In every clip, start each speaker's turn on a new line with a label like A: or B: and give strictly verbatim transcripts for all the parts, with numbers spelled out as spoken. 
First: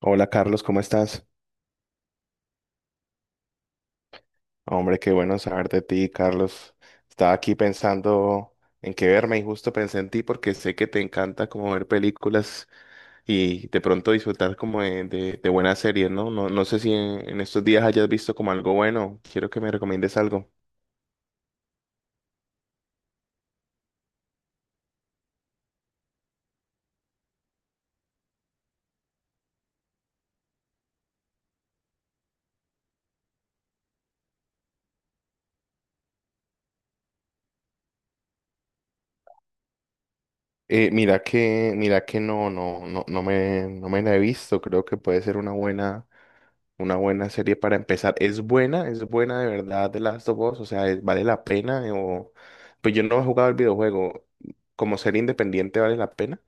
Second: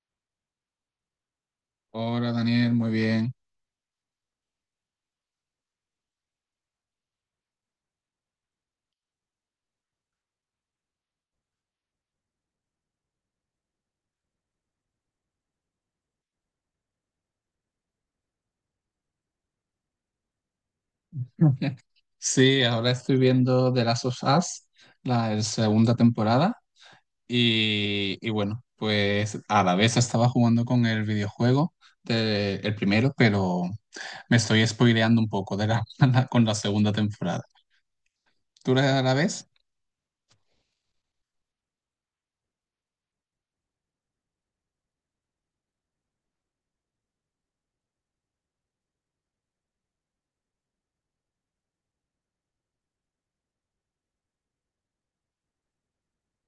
A: Hola Carlos, ¿cómo estás?
B: Hola Daniel, muy bien.
A: Hombre, qué bueno saber de ti, Carlos. Estaba aquí pensando en qué verme y justo pensé en ti porque sé que te encanta como ver películas y de pronto disfrutar como de, de- de buenas series, ¿no? No, no sé si en, en estos días hayas visto como algo bueno. Quiero que me recomiendes algo.
B: Sí, ahora estoy viendo The Last of Us, la segunda temporada, y, y bueno, pues a la vez estaba jugando con el videojuego del el primero, pero me estoy spoileando un poco de la, con la segunda temporada. ¿Tú la, la ves?
A: Eh, mira que, mira que no, no, no, no me, no me la he visto. Creo que puede ser una buena. Una buena serie para empezar. ¿Es buena? ¿Es buena de verdad The Last of Us? O sea, ¿es- ¿vale la pena? O... Pues yo no he jugado el videojuego. ¿Como serie independiente vale la pena?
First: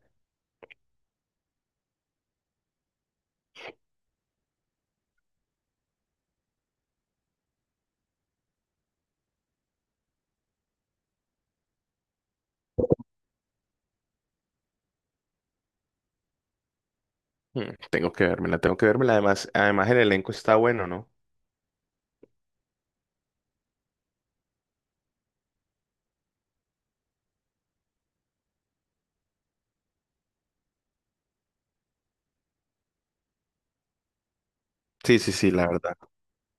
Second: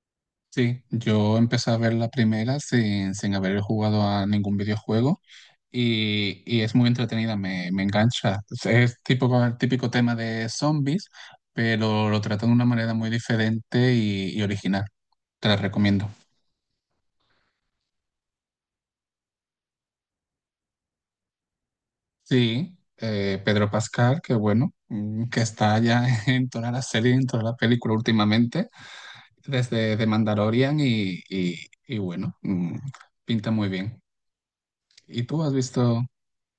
B: Sí, yo empecé a ver la primera sin, sin haber jugado a ningún videojuego. y, y es muy entretenida, me, me engancha. Es, es tipo con el típico tema de zombies, pero lo trata de una manera muy diferente y, y original. Te la recomiendo.
A: Mm, tengo que vérmela, tengo que vérmela. Además, además el elenco está bueno, ¿no?
B: Sí, eh, Pedro Pascal, que bueno, mm, que está ya en toda la serie, en toda la película últimamente, desde The Mandalorian y, y, y bueno, mm, pinta muy bien.
A: Sí,
B: ¿Y
A: sí,
B: tú
A: sí,
B: has
A: la verdad.
B: visto,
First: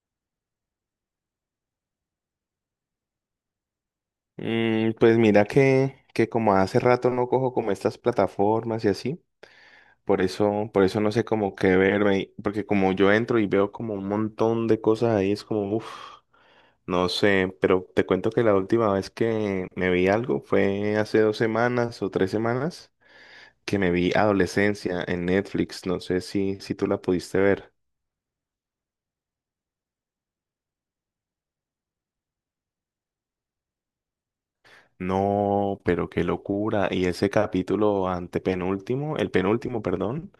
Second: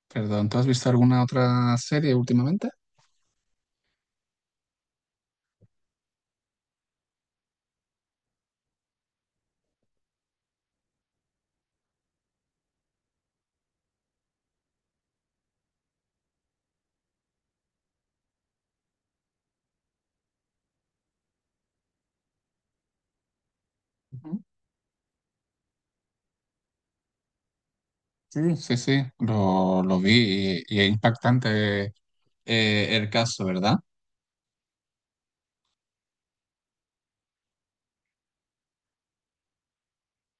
B: perdón, tú has visto alguna otra serie últimamente?
A: Mm, pues mira que, que como hace rato no cojo como estas plataformas y así, por eso, por eso no sé cómo qué verme, y- porque como yo entro y veo como un montón de cosas ahí, es como, uff. No sé, pero te cuento que la última vez que me vi algo fue hace dos semanas o tres semanas que me vi
B: Ujú.
A: Adolescencia en Netflix. No sé si, si tú la pudiste ver.
B: Sí, sí, sí, lo, lo vi y, y es impactante eh, el caso, ¿verdad?
A: No, pero qué locura. Y ese capítulo antepenúltimo, el penúltimo, perdón,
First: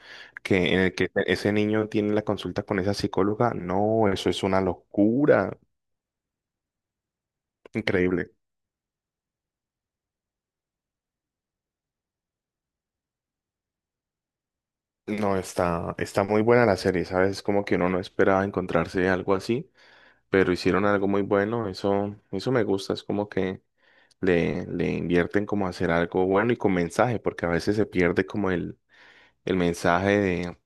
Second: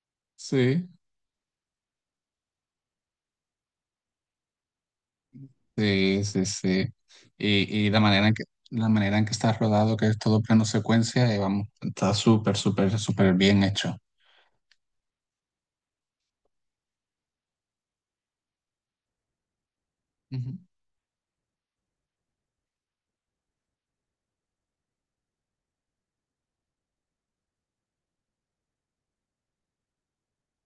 A: que en
B: Sí,
A: el que ese niño tiene la consulta con esa psicóloga, no, eso es una locura.
B: sí, sí, sí. Y, y la manera
A: Increíble.
B: en que, la manera en que está rodado, que es todo plano secuencia, eh, vamos, está súper, súper, súper bien hecho.
A: No, está, está muy buena la serie, ¿sabes? Como que uno no esperaba encontrarse algo así. Pero
B: Ujú.
A: hicieron algo muy bueno, eso, eso me gusta, es como que le, le invierten como a hacer algo bueno y con mensaje, porque a veces se pierde como el, el mensaje de,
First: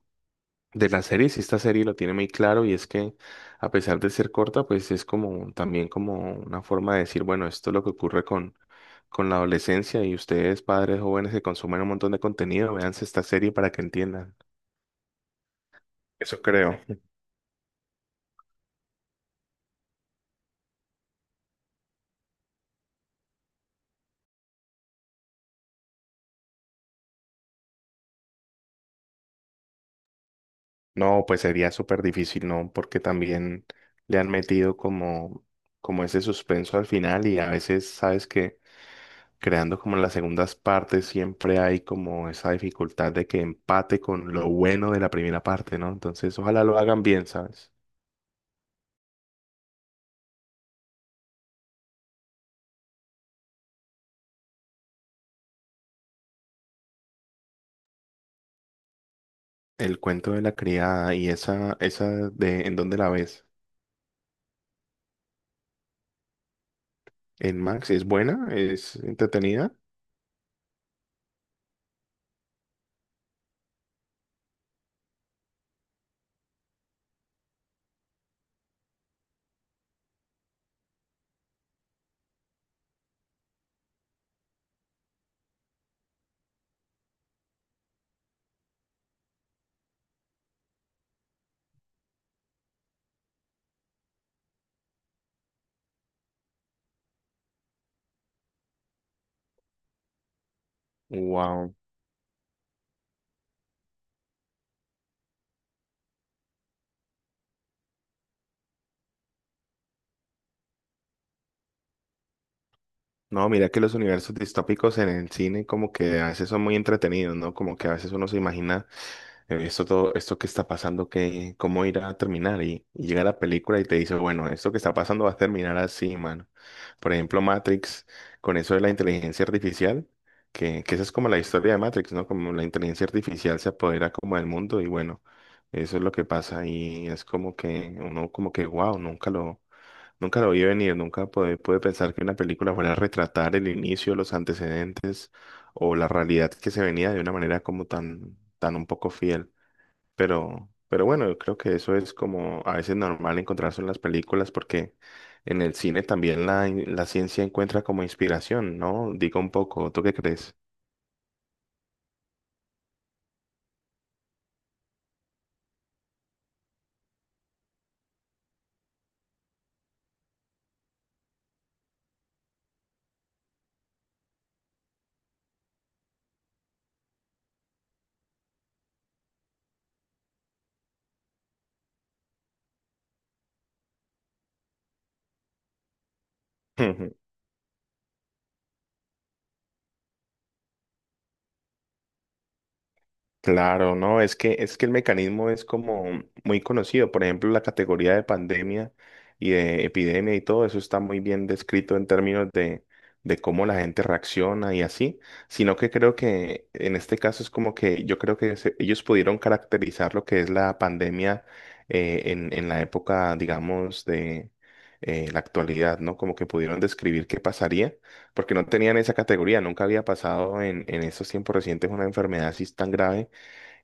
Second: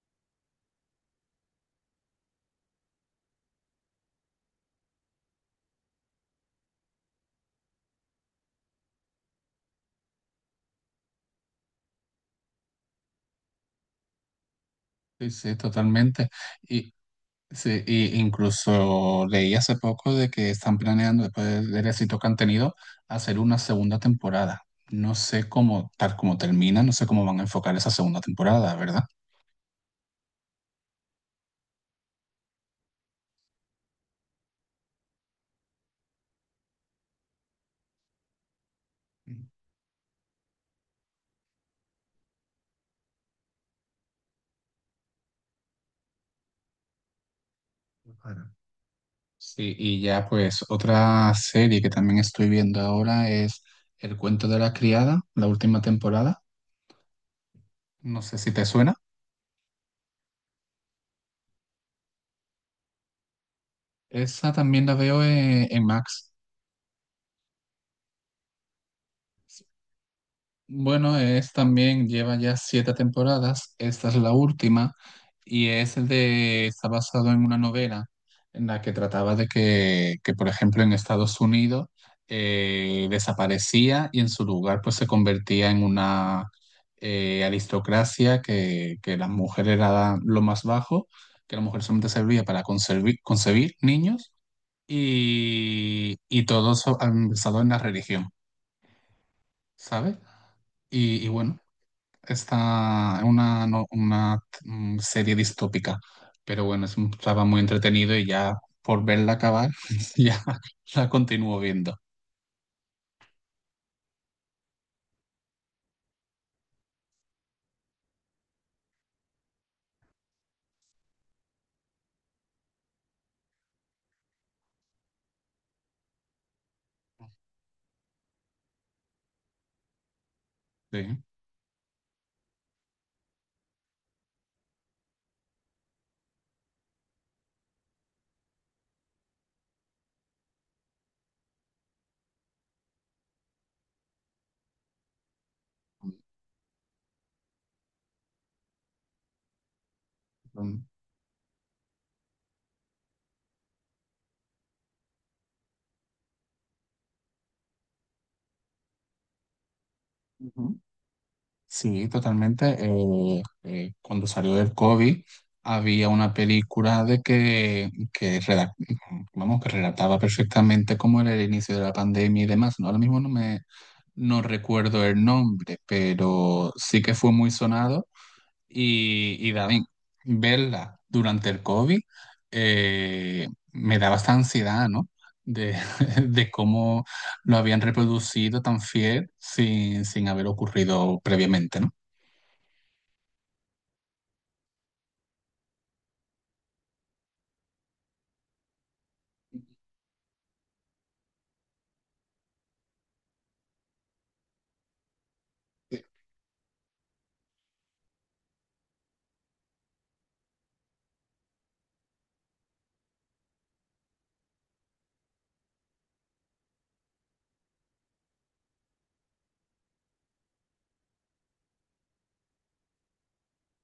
A: de la serie, si esta serie lo tiene muy claro y es que a pesar de ser corta, pues es como también como una forma de decir, bueno, esto es lo que ocurre con, con la adolescencia y ustedes padres jóvenes que consumen un montón de contenido, véanse esta serie para que entiendan.
B: Sí, sí, totalmente.
A: Eso creo.
B: Y, sí, y incluso leí hace poco de que están planeando, después del del éxito que han tenido, hacer una segunda temporada. No sé cómo, tal como termina, no sé cómo van a enfocar esa segunda temporada, ¿verdad?
A: No, pues sería súper difícil, ¿no? Porque también le han metido como, como ese suspenso al final y a veces, sabes que creando como las segundas partes siempre hay como esa dificultad de que empate con lo bueno de la primera parte, ¿no? Entonces, ojalá lo hagan bien, ¿sabes?
B: Claro. Sí, y ya pues otra serie que también estoy viendo ahora es El cuento de la criada, la última temporada. No sé si te suena.
A: El cuento de la criada y esa, esa de ¿en dónde la ves?
B: Esa también la veo eh, en Max.
A: ¿En Max? ¿Es buena? ¿Es entretenida?
B: Bueno, es también, lleva ya siete temporadas, esta es la última, y es de, está basado en una novela en la que trataba de que, que, por ejemplo, en Estados Unidos eh, desaparecía y en su lugar pues se convertía en una eh, aristocracia que, que la mujer era lo más bajo, que la mujer solamente servía para conservi- concebir niños y, y todo eso basado en la religión, ¿sabes? Y, y bueno.
A: Wow.
B: Está una, no- una mm, serie distópica, pero bueno, es un- estaba muy entretenido y ya por verla acabar, ya la continúo viendo.
A: No, mira que los universos distópicos en el cine como que a veces son muy entretenidos, ¿no? Como que a veces uno se imagina eh, esto, todo, esto que está pasando, ¿qué, cómo irá a terminar? Y, y llega la película y te dice, bueno, esto que está pasando va a terminar así, mano. Por ejemplo, Matrix, con eso de la inteligencia artificial, que, que esa es
B: Sí,
A: como la historia de Matrix, ¿no? Como la inteligencia artificial se apodera como del mundo y bueno, eso es lo que pasa y es como que uno como que, wow, nunca lo, nunca lo vi venir, nunca pude, pude pensar que una película fuera a retratar el inicio, los antecedentes o la realidad que se venía de una manera como tan, tan un poco fiel. Pero,
B: mm,
A: pero bueno, yo creo que eso es como a veces normal encontrarse en las películas porque en el cine también la, la ciencia encuentra como inspiración, ¿no? Digo un poco, ¿tú qué crees?
B: ujú. Sí, totalmente. Eh, eh, cuando salió el COVID, había una película de que, que, redac- vamos, que relataba perfectamente cómo era el inicio de la pandemia y demás. ¿No? Ahora mismo no me no recuerdo el nombre, pero sí que fue muy sonado. Y, y David, verla durante el COVID eh, me daba esta ansiedad, ¿no? De, de cómo lo habían reproducido tan fiel sin, sin haber ocurrido previamente, ¿no?
A: Claro, no, es que es que el mecanismo es como muy conocido. Por ejemplo, la categoría de pandemia y de epidemia y todo eso está muy bien descrito en términos de, de cómo la gente reacciona y así. Sino que creo que en este caso es como que yo creo que se- ellos pudieron caracterizar lo que es la pandemia eh, en, en la época, digamos, de eh, la actualidad, ¿no? Como que pudieron describir qué pasaría porque no tenían esa categoría, nunca había pasado en, en estos tiempos recientes una enfermedad así tan grave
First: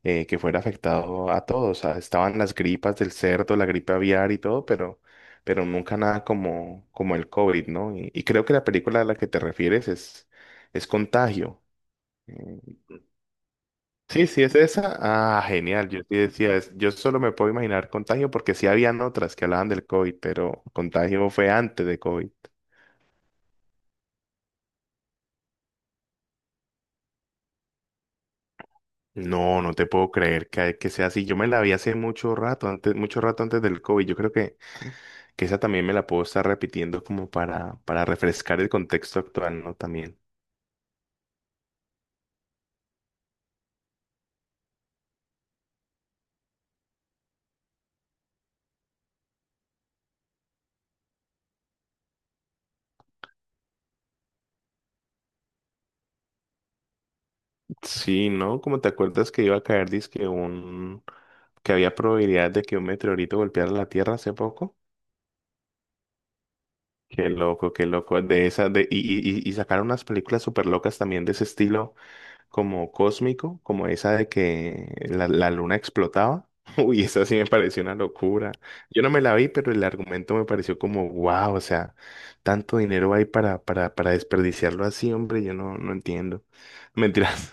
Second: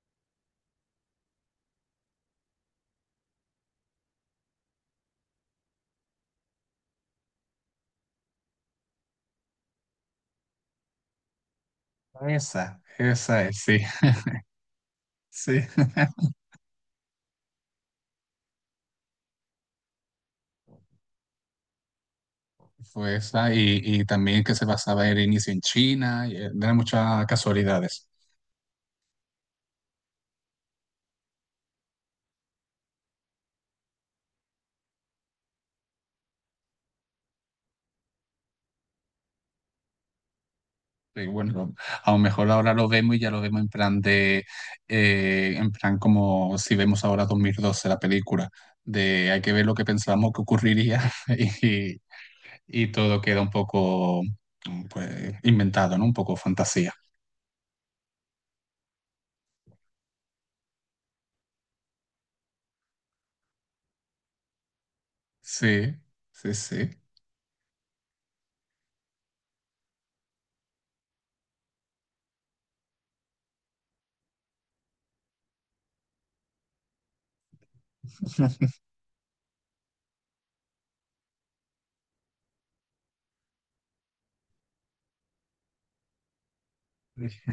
A: eh, que fuera afectado a todos. O sea, estaban las gripas del cerdo, la gripe aviar y todo, pero, pero nunca nada como, como el COVID, ¿no? Y, y creo que la película a la que te refieres es, es Contagio. Mm,
B: Esa, esa es, sí,
A: sí, sí, es esa. Ah,
B: sí.
A: genial. Yo sí decía, es- yo solo me puedo imaginar Contagio porque sí habían otras que hablaban del COVID, pero Contagio fue antes de COVID.
B: Fue esa, y, y también que se basaba el inicio en China, y eran muchas casualidades.
A: No, no te puedo creer que, que sea así. Yo me la vi hace mucho rato, antes, mucho rato antes del COVID. Yo creo que que esa también me la puedo estar repitiendo como para, para refrescar el contexto actual, ¿no? También.
B: Sí, bueno, a lo mejor ahora lo vemos y ya lo vemos en plan de, eh, en plan como si vemos ahora dos mil doce la película, de hay que ver lo que pensábamos que ocurriría y, y todo queda un poco pues, inventado, ¿no? Un poco fantasía.
A: Sí, ¿no? Como te acuerdas que iba a caer, dizque un, que había probabilidad de que un meteorito golpeara la Tierra hace poco.
B: Sí, sí, sí.
A: Qué loco, qué loco. De esas de, y, y, y y sacaron unas películas súper locas también de ese estilo. Como cósmico, como esa de que la, la luna explotaba. Uy, esa sí me pareció una locura. Yo no me la vi, pero el argumento me pareció como, wow, o sea, tanto dinero hay para, para, para desperdiciarlo así, hombre, yo no, no entiendo. Mentiras,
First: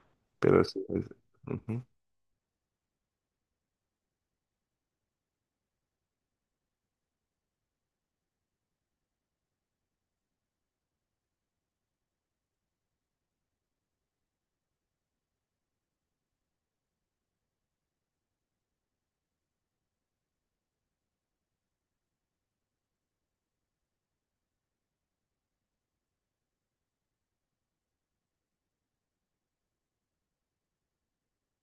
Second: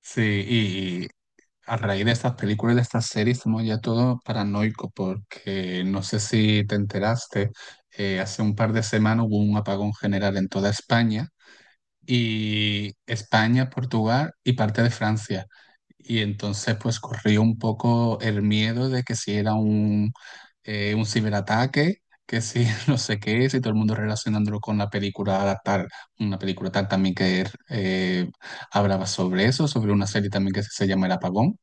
B: Sí,
A: pero sí.
B: y
A: Es-
B: a
A: ujú.
B: raíz de estas películas y de estas series somos ya todos paranoicos porque no sé si te enteraste, eh, hace un par de semanas hubo un apagón general en toda España y España, Portugal y parte de Francia. Y entonces pues corrió un poco el miedo de que si era un, eh, un ciberataque, que si no sé qué, si todo el mundo relacionándolo con la película tal, una película tal también que eh, hablaba sobre eso, sobre una serie también que se llama El Apagón.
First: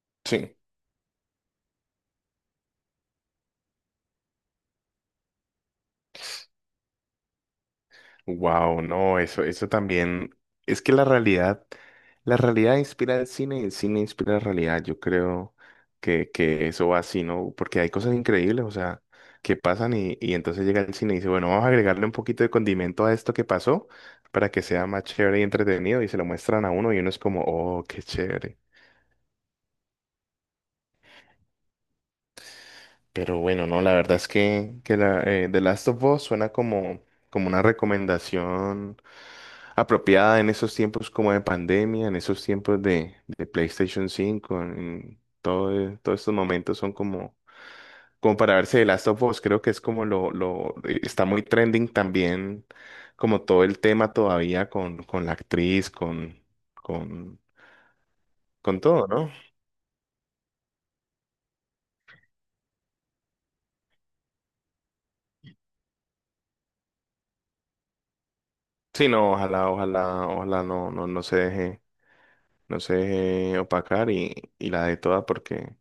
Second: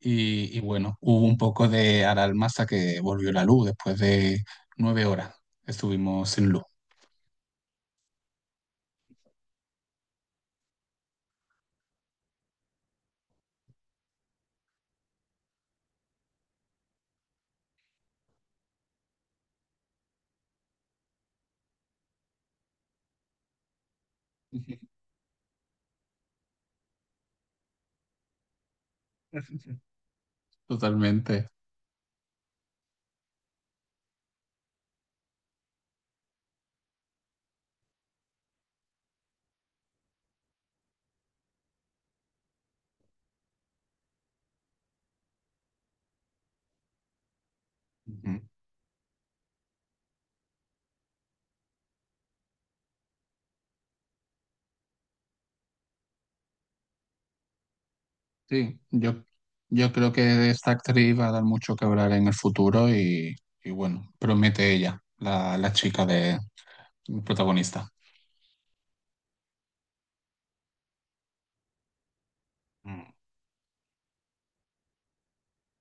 B: Y,
A: Sí.
B: y bueno, hubo un poco de alarma hasta que volvió la luz después de nueve horas. Estuvimos sin luz.
A: Wow, no, eso, eso también. Es que la realidad, la realidad inspira el cine y el cine inspira la realidad. Yo creo que, que eso va así, ¿no? Porque hay cosas increíbles, o sea, que pasan y, y entonces llega el cine y dice, bueno, vamos a agregarle un poquito de condimento a esto que pasó para que
B: Ujú.
A: sea más chévere y entretenido y se lo muestran a uno y uno es como, oh, qué chévere.
B: Totalmente.
A: Pero bueno, no, la verdad es que, que la, eh, The Last of Us suena como, como una recomendación apropiada en esos tiempos como de pandemia, en esos tiempos de, de PlayStation cinco en todo, eh, todos estos momentos son como, como
B: Ujú.
A: para verse The Last of Us, creo que es como lo, lo, eh, está muy trending también, como todo el tema todavía con, con la actriz, con, con,
B: Sí,
A: con todo,
B: yo,
A: ¿no?
B: yo creo que de esta actriz va a dar mucho que hablar en el futuro y, y bueno, promete ella, la, la chica de protagonista.
A: Sí, no, ojalá, ojalá, ojalá no, no, no se deje. No se
B: Mm.
A: deje opacar y, y la de toda porque,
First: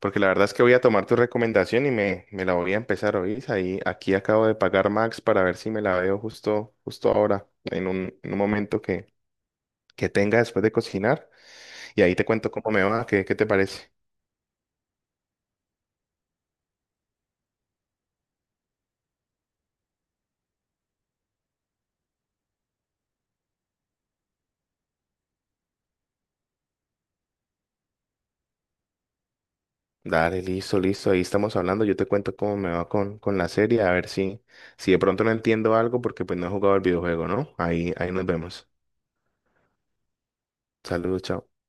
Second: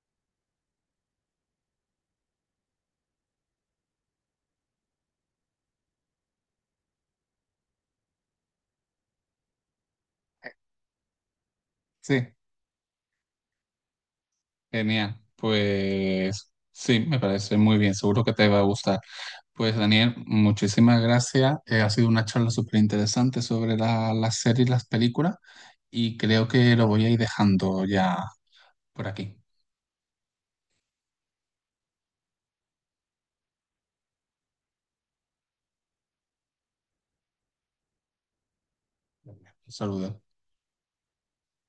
A: porque la verdad es que voy a tomar tu recomendación y me, me la voy a empezar a oír. Ahí, aquí acabo de pagar Max para ver si me la veo justo, justo ahora, en un, en un momento que, que tenga después de cocinar. Y ahí te
B: Sí,
A: cuento cómo me va, qué, qué te parece.
B: genial. Pues sí, me parece muy bien. Seguro que te va a gustar. Pues Daniel, muchísimas gracias. Eh, ha sido una charla súper interesante sobre la- las series y las películas y creo que lo voy a ir dejando ya por aquí.
A: Dale, listo, listo, ahí estamos hablando. Yo te cuento cómo me va con, con la serie, a ver si, si de pronto no entiendo algo porque pues no he jugado el videojuego, ¿no? Ahí, ahí nos vemos.
B: Un saludo.
A: Saludos, chao.